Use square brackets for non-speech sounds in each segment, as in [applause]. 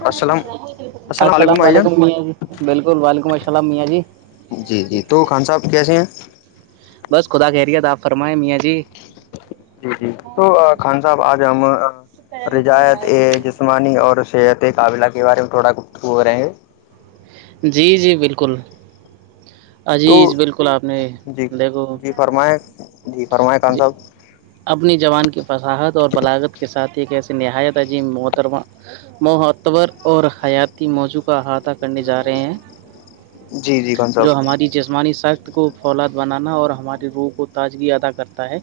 السلام السلام علیکم بالکل وعلیکم السلام میاں جی جی جی تو خان صاحب کیسے ہیں بس خدا خیریت آپ فرمائیں میاں جی جی جی تو خان صاحب آج ہم رجایت ا جس جسمانی اور صحت قابلہ کے بارے میں تھوڑا کچ ہو رہیںے جی جی بالکل تو عجیز بالکل آپ نے جی دیکھو جی فرمائیں جی فرمائیں خان جی صاحب اپنی جوان کی فصاحت اور بلاغت کے ساتھ ایک ایسی نہایت عظیم محترمہ معحتبر اور حیاتی موضوع کا احاطہ کرنے جا رہے ہیں جی جی خان صاحب جو ہماری جسمانی ساخت کو فولاد بنانا اور ہماری روح کو تازگی ادا کرتا ہے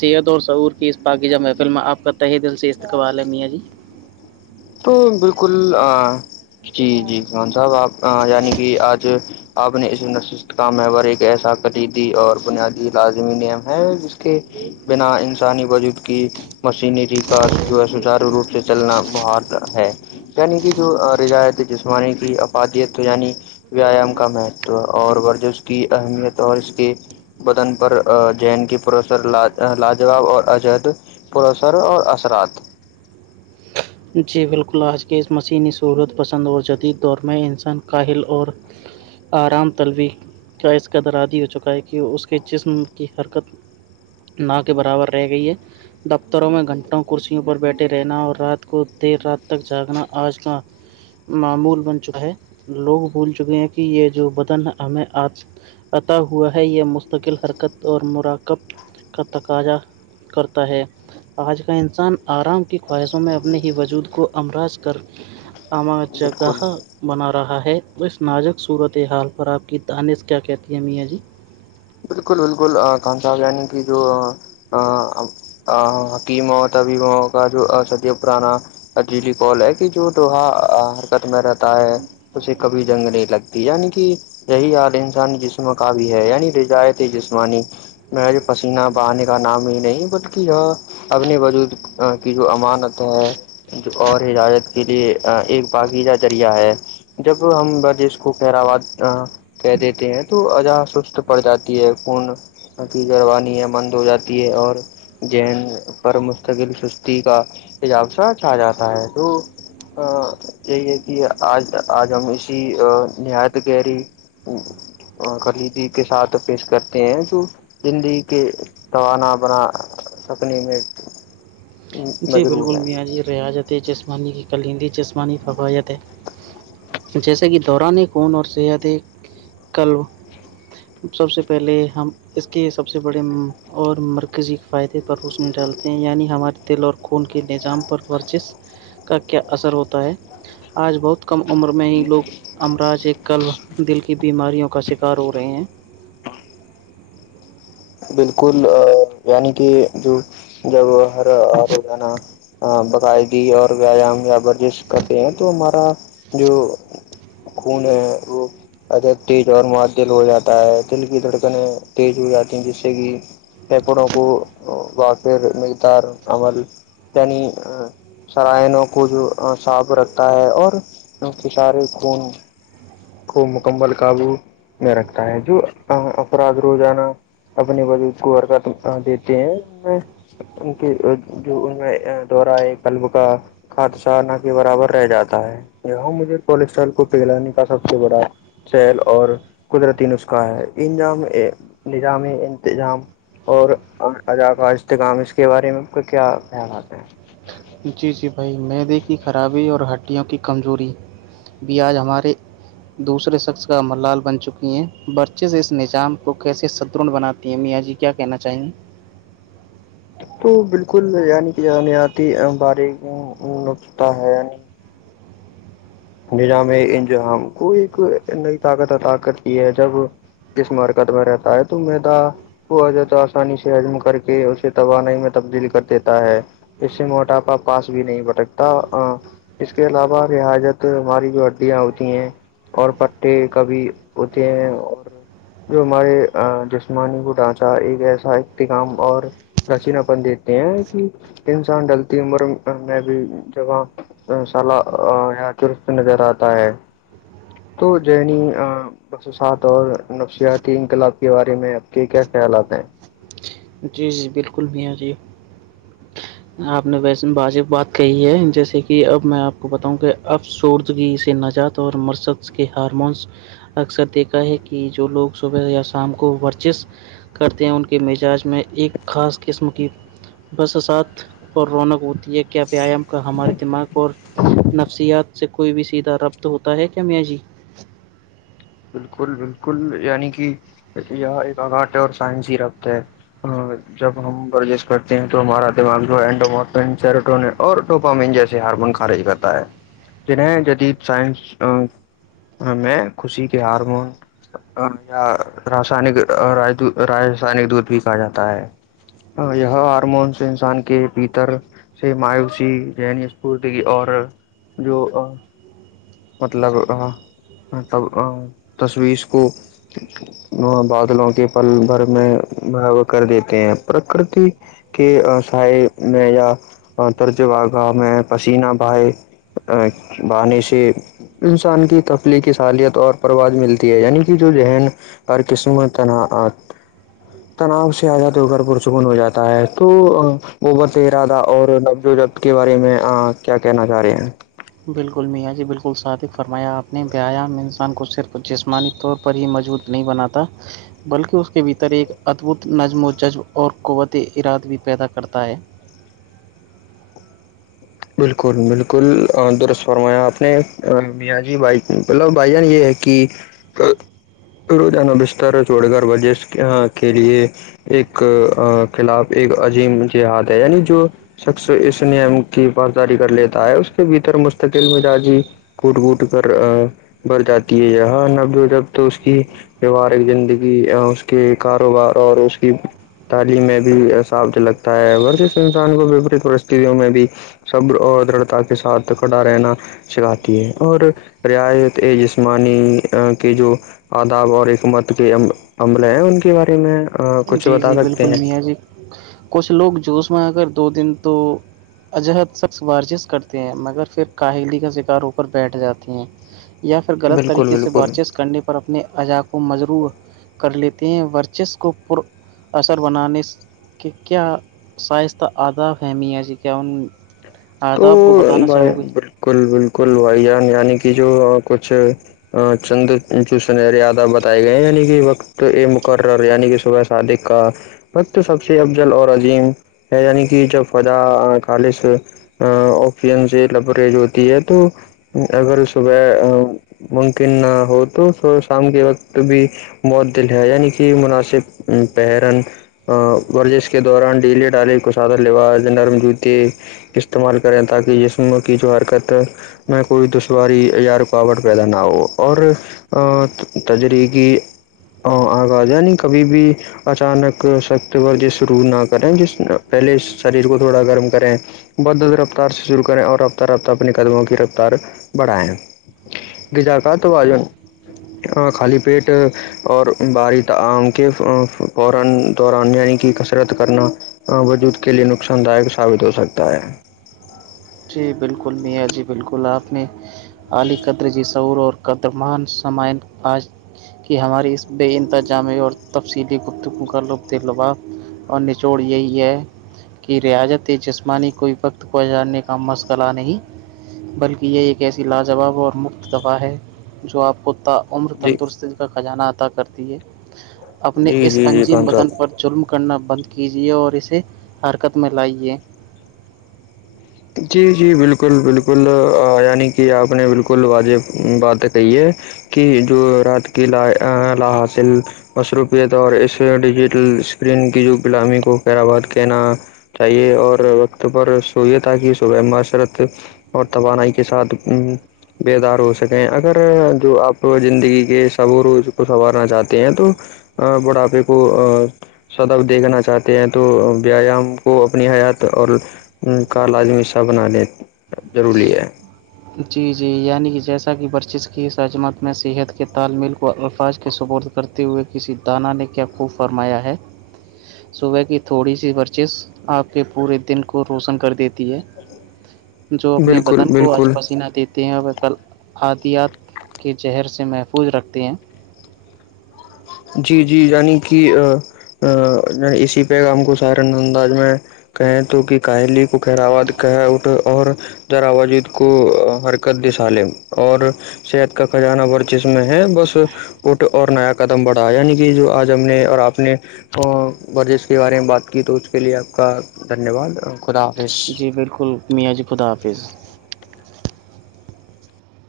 ست اور سعور کی اس پااکیجہ محفل میں آپ کا تہ دل سے استقبال ہے میاں جی تو بالکل جی جی مان صاحب آپ یعنی کہ آج آپ نے اس نشست کا مور ایک ایسا قریدی اور بنیادی لازمی نیم ہے ج کے بنا انسانی وجود کی مشینری کا جو ہے سچارو روپ سے چلنا باہر ہے یعنی کہ جو روایت جسمانی کی افادیت یعنی ویایام کا مہتو اور ورزش کی اہمیت اور اس کے بدن پر جین کی پروسر لاجواب اور عجد پرسر اور اثرات جی بالکل آج کے اس مسینی سہولت پسند اور جدید دور میں انسان کاہل اور آرام طلبی کا اس قدر عادی ہو چکا ہے کہ اس کے جسم کی حرکت نہ کے برابر رہ گئی ہے دفتروں میں گھنٹوں کرسیوں پر بیٹھے رہنا اور رات کو دیر رات تک جاگنا آج کا معمول بن چکا ہے لوگ بھول چکے ہیں کہ یہ جو بدن ہمیں آج عتا ہوا ہے یہ مستقل حرکت اور مراکب کا تقاضا کرتا ہے آج کا انسان آرام کی خواہشوں میں اپنے ہی وجود کو امراض کر اما بالکل جگاہا بنا رہا ہے اس ناجک صورت حال پر آپ کی تانس کیا کہتی ہیں میاں جی بالکل بالکل کان صاحب یعنی کہ جو حکیموں تبیب کا جو سدیہ پرانا اجیلی کال ہے کہ جو لوہا حرکت میں رہتا ہے اسے کبھی جنگ نہیں لگتی یعنی کہ یہی حال انسانی جسم کا بھی ہے یعنی رجایت جسمانی میں پسینہ بہانے کا نام ہی نہیں بلکہ یہاں انی وجود کی جو امانت ہے جو اور ہجاظت کے لیے ایک باغیچہ ذریعہ ہے جب ہم بجش کو پراواد کہہ دیتے ہیں تو اا سست پڑ جات ہے خون کی جروانی ہے بند ہو جاتی ہے اور جین پر مستقل سستی کا حجاب سچا جاتا ہے تو ا یہی ہے کہ آج آج ہم اسی نہایت گہریی خلی جی کے ساتھ پیش کرتے ہیں جو زندگی کے توانا بنا سکنے میں جی مجروح بالکل ہے میاں جی ریاضت جسمانی کی کلندی جسمانی فویت ہے جیسے کہ دوران خون اور صحت ایک کلب سب سے پہلے ہم اس کے سب سے بڑے اور مرکزی فائدے پر روس میں ڈالتے ہیں یعنی ہمارے تل اور خون کے نظام پر ورچش کا کیا اثر ہوتا ہے آج بہت کم عمر میں ہی لوگ امراض ایک کلب دل کی بیماریوں کا شکار ہو رہے ہیں بالکل یعنی کہ جو جب ہر روزانہ ہ باقاعدی اور ویایام یا ورزش کرتے ہیں تو ہمارا جو خون وہ ادب تیز اور معدل ہو جاتا ہے دل کی دھڑکنیں تیز ہو جاتی ہیں جس سے کہ پپڑوں کو و پھر نہیںدار عل عنی سرائنوں کو جو صاف رکھتا ہے اور ان کے سارے خون کو مکمل قابو میں رکھتا ہے جو افراد روزانہ اپنے بجود کو حرکت دیتے ہیں ان کی جو ان میں دورہ ہے قلب کا خادشہ نہ کے برابر رہ جاتا ہے یہاں مجھے کولسٹرال کو پھیگلانے کا سب سے بڑا سیل اور قدرتی نسخہ ہے انظام نظامی انتظام اور ادا کاہ اسجتکام اس کے بارے میں آپ کو کیا خیال آتے ہے جی جی بھائی مدے کی خرابی اور ہڈیوں کی کمزوری بھی آج ہمارے دوسرے شخص کا ممر لال بن چکی ہیں برچز اس نظام کو کیسے سترڑھ بناتی ہیں میاں جی کی کیا کہنا چاہیں گے تو بالکل یعنی کہ جان آتی بارش نکتا ہے یعنی نظام انجام کو ایک نئی طاقت طاقت کی ہے جب کس مرکت میں رہتا ہے تو مدا ہو جو تو آسانی سے حضم کر کے اسے توانائی میں تبدیل کر دیتا ہے اس سے موٹاپا پاس بھی نہیں بھٹکتا اس کے علاوہ رظت ہماری جو ہڈیاں ہوتی ہیں اور پٹے کا بھی ہوتے ہیں اور جو ہمارے جسمانی کو ڈھانچہ ایک ایسا اختام اور رشین اپن دیتے ہیں کہ انسان ڈلتی عمر میں بھی جگہ سال یا تر نظر آتا ہے تو جنی بسوسات اور نفسیاتی انقلاب کے بارے میں آپ کے کیا خیالات ہیں جی جی بالکل بھی آ جیے [inaudible] آپ نے ویسن واجب بات کہی ہے جیسے کہ اب میں آپ کو بتاؤں کہ اب سوردگ سے نجات اور مرسکس کے ہارمونس اکثر دیکھا ہے کہ جو لوگ صبح یا شام کو ورزش کرتے ہیں ان کے مزاج میں ایک خاص قسم کی بسسات اور رونق ہوتی ہے کیا ویام کا ہمارے دماغ اور نفسیات سے کوئی بھی سیدھا ربط ہوتا ہے کیا میاں جی بالکل بالکل یعنی کہ یہ ایک آاٹ ہے اور سائنسی ربط ہے ہ جب ہم ورزش کرتے ہیں تو ہمارا دماغ این اور ٹوپامین جیسے ہارمون خارج کرتا ہے جنہیں جدید سائنس ہ میں خوشی کے ہارمون یا رسانک رسائنک دودھ بھی کہا جاتا ہے ہاں یہ ہارمون سے انسان کے بھیتر سے مایوسی جنی اسفورتی کی اور جو مطلب تشویش کو بادلوں کے پل بھر میں ب کر دیتے ہیں پرکرتی کے سائے میں یا درج واگاہ میں پسینہ بائے بانسی انسان کی تفلیقی ساحالت اور پرواز ملتی ہے یعنی کہ جو ذہن ہر قسمت تنعٹ تناؤ سے آ جاتاد ہو کر پرسکون ہو جاتا ہے تو وہبت ارادہ اور نبظ و ج کے بارے میں کیا کہنا چاہ رہے ہیں بالکل میاں جی بالکل ادق فرمایا آپ نے بیایام انسان کو صرف جسمانی طور پر ہی مجبوط نہیں بناتا بلکہ اس کے بھیتر ایک ادبھت نظم و جذب اور قوت اراد بھی پیدا کرتا ہے بالکل بالکل درست فرمایا آپ نے بیا جی بائی مطلب بھائی جان یہ ہے کہ روزانہ بستر چڑ کر وجش کے لیے ایک خلاف ایک عجیم ج ہاد ہے یعنی جو شخص اس نم کی پاسداری کر لیتا ہے اس کے بھیتر مستقل مزاجی کوٹ کوٹ کر بر جاتی ہے یہ ہاں نب جب تو اس کی ویوارک زندگی اس کے کاروبار اور اس کی تعلیم میں بھیساابت لگتا ہے ہ ک انسان کو وپریت پرستت میں بھی سبر اور درھتا کے ساتھ کھڑا رہنا سکھاتی ہے اور رعایت جسمانی کے جو آداب اور حکمت کے عملے ہیں ان کے بارے میں کچھ جی بتا جی سکتے بالکل ہیں میاں جی کچھ لوگ جوش میں اگر دو دن تو اجہد شخص ورزش کرتے ہیں مگر پھر کاہلی کا شکار ہو کر بیٹھ جاتی ہیں یا پھر غلط بالکل طریقے سے بار بالکل چیز کرنے پ اپنے اجا کو مجرو کر لیتے ہیں ورچس کو پر اثر بنانے کہ کیا سائست کا آدھاب فہمی ہے جی کیا ان تو آداب کو بتانا بھائی چاہو گے بالکل بالکل بھائی جان یعنی کہ جو کچھ ہاں چند چسن ریادا بتائے گئے ہیں یعنی کہ وقت اے مقرر یعنی کہ صبح ساھے کا وقت سب سے افضل اور عظیم ہے یعنی کہ جب فضا خالص اپین سے لبریج ہوتی ہے تو اگر صبح ممکن ہو تو سو شام کے وقت بھی موت دل ہے یعنی کہ مناسب پرن ورزش کے دوران ڈیلے ڈالے کو سادہ لوا نرم جوتے استعمال کریں تاکہ جسم کی جو حرکت میں کوئی دشواری یا رکاوٹ پیدا نہ ہو اور تجریکی آغاز یعنی کبھی بھی اچانک سخت ور جش روع نہ کریں جس پہلے شریر کو تھوڑا گرم کریں بدد رفتار سے شروع کریں اور رفتہ رفتہ اپنی قدموں کی رفتار بڑھائیں گجا کا تو واازن خالی پیٹ اور باری تعالی دوران یعنی کی کسرت کرنا وجود کے لیئے نقصان داک ثابت ہو سکتا ہے جی بالکل میاں جی بالکل آپ نے عالی قدر جی سعور اور قدمان سمان آج کہ ہماری اس بے انتظامی اور تفصیلی گفتگو کا ربت لبا اور نچوڑ یہی ہے کہ ریاضت اس جسمانی کوئی وقت کو آ جاننے کا کم مسغلہ نہیں بلکہ یہ ایک ایسی لاجواب اور مفت دفاع ہے جو آپ کو عمر جی تندرستی کا خزانہ عطا کرتی ہے اپنے جی اس جی جی انجیم خان صاحب بدن پر ظلم کرنا بند کیجیے اور اسے حرکت میں لائیے جی جی بالکل بالکل یعنی کہ آپ نے بالکل واجح بات کہی ہے کی جو رات کی لا لا حاصل مصروفیت اور اس ڈیجیٹل اسکرین کی جو گلامی کو خیر آباد کہنا چاہیے اور وقت پر سوئیے تاکہ صبہ معاشرت اور توانائی کے ساتھ ا بیدار ہو سکیں اگر جو آپ زندگی کے صبور و اس کو سنوارنا چاہتے ہیں تو ہ بڑھاپے کو سدب دیکھنا چاہتے ہیں تو ویایام کو اپنی حیات اور کالالمی سہ بنانے ضروری ہے جی جی یعنی کہ جیسا کہ برچش کی عجمت میں صحت کے تالمیل کو الفاظ کے ثبورت کرتے ہوئے کسی دانا نے کیا خوب فرمایا ہے [unintelligible] صبح کی تھوڑی سی ورچش آپ کے پورے دن کو روشن کر دیتی ہے [inaudible] جو اپنے بالکل وطن کو آج بالکل نہ دیتے ہیں اور وہ ک آادیات کے زہر سے محفوظ رکھتے ہیں جی جی یعنی کہ اسی پیغام کو سہر انداز میں کہیں تو کہ کاہلی کو کہراواد کہ اٹھے اور ذراوجد کو حرکت دسا لیں اور صحت کا کزانہ ورچسم ہے بس اٹ اور نیا کد م بڑھا یعنی کہ جو آج ہم نے اور آپ نے ورزش کے بارے میں بات کی تو اس کے لیے آپ کا دھنیہ واد خدا حافظ جی بالکل میاں جی خدا حافظ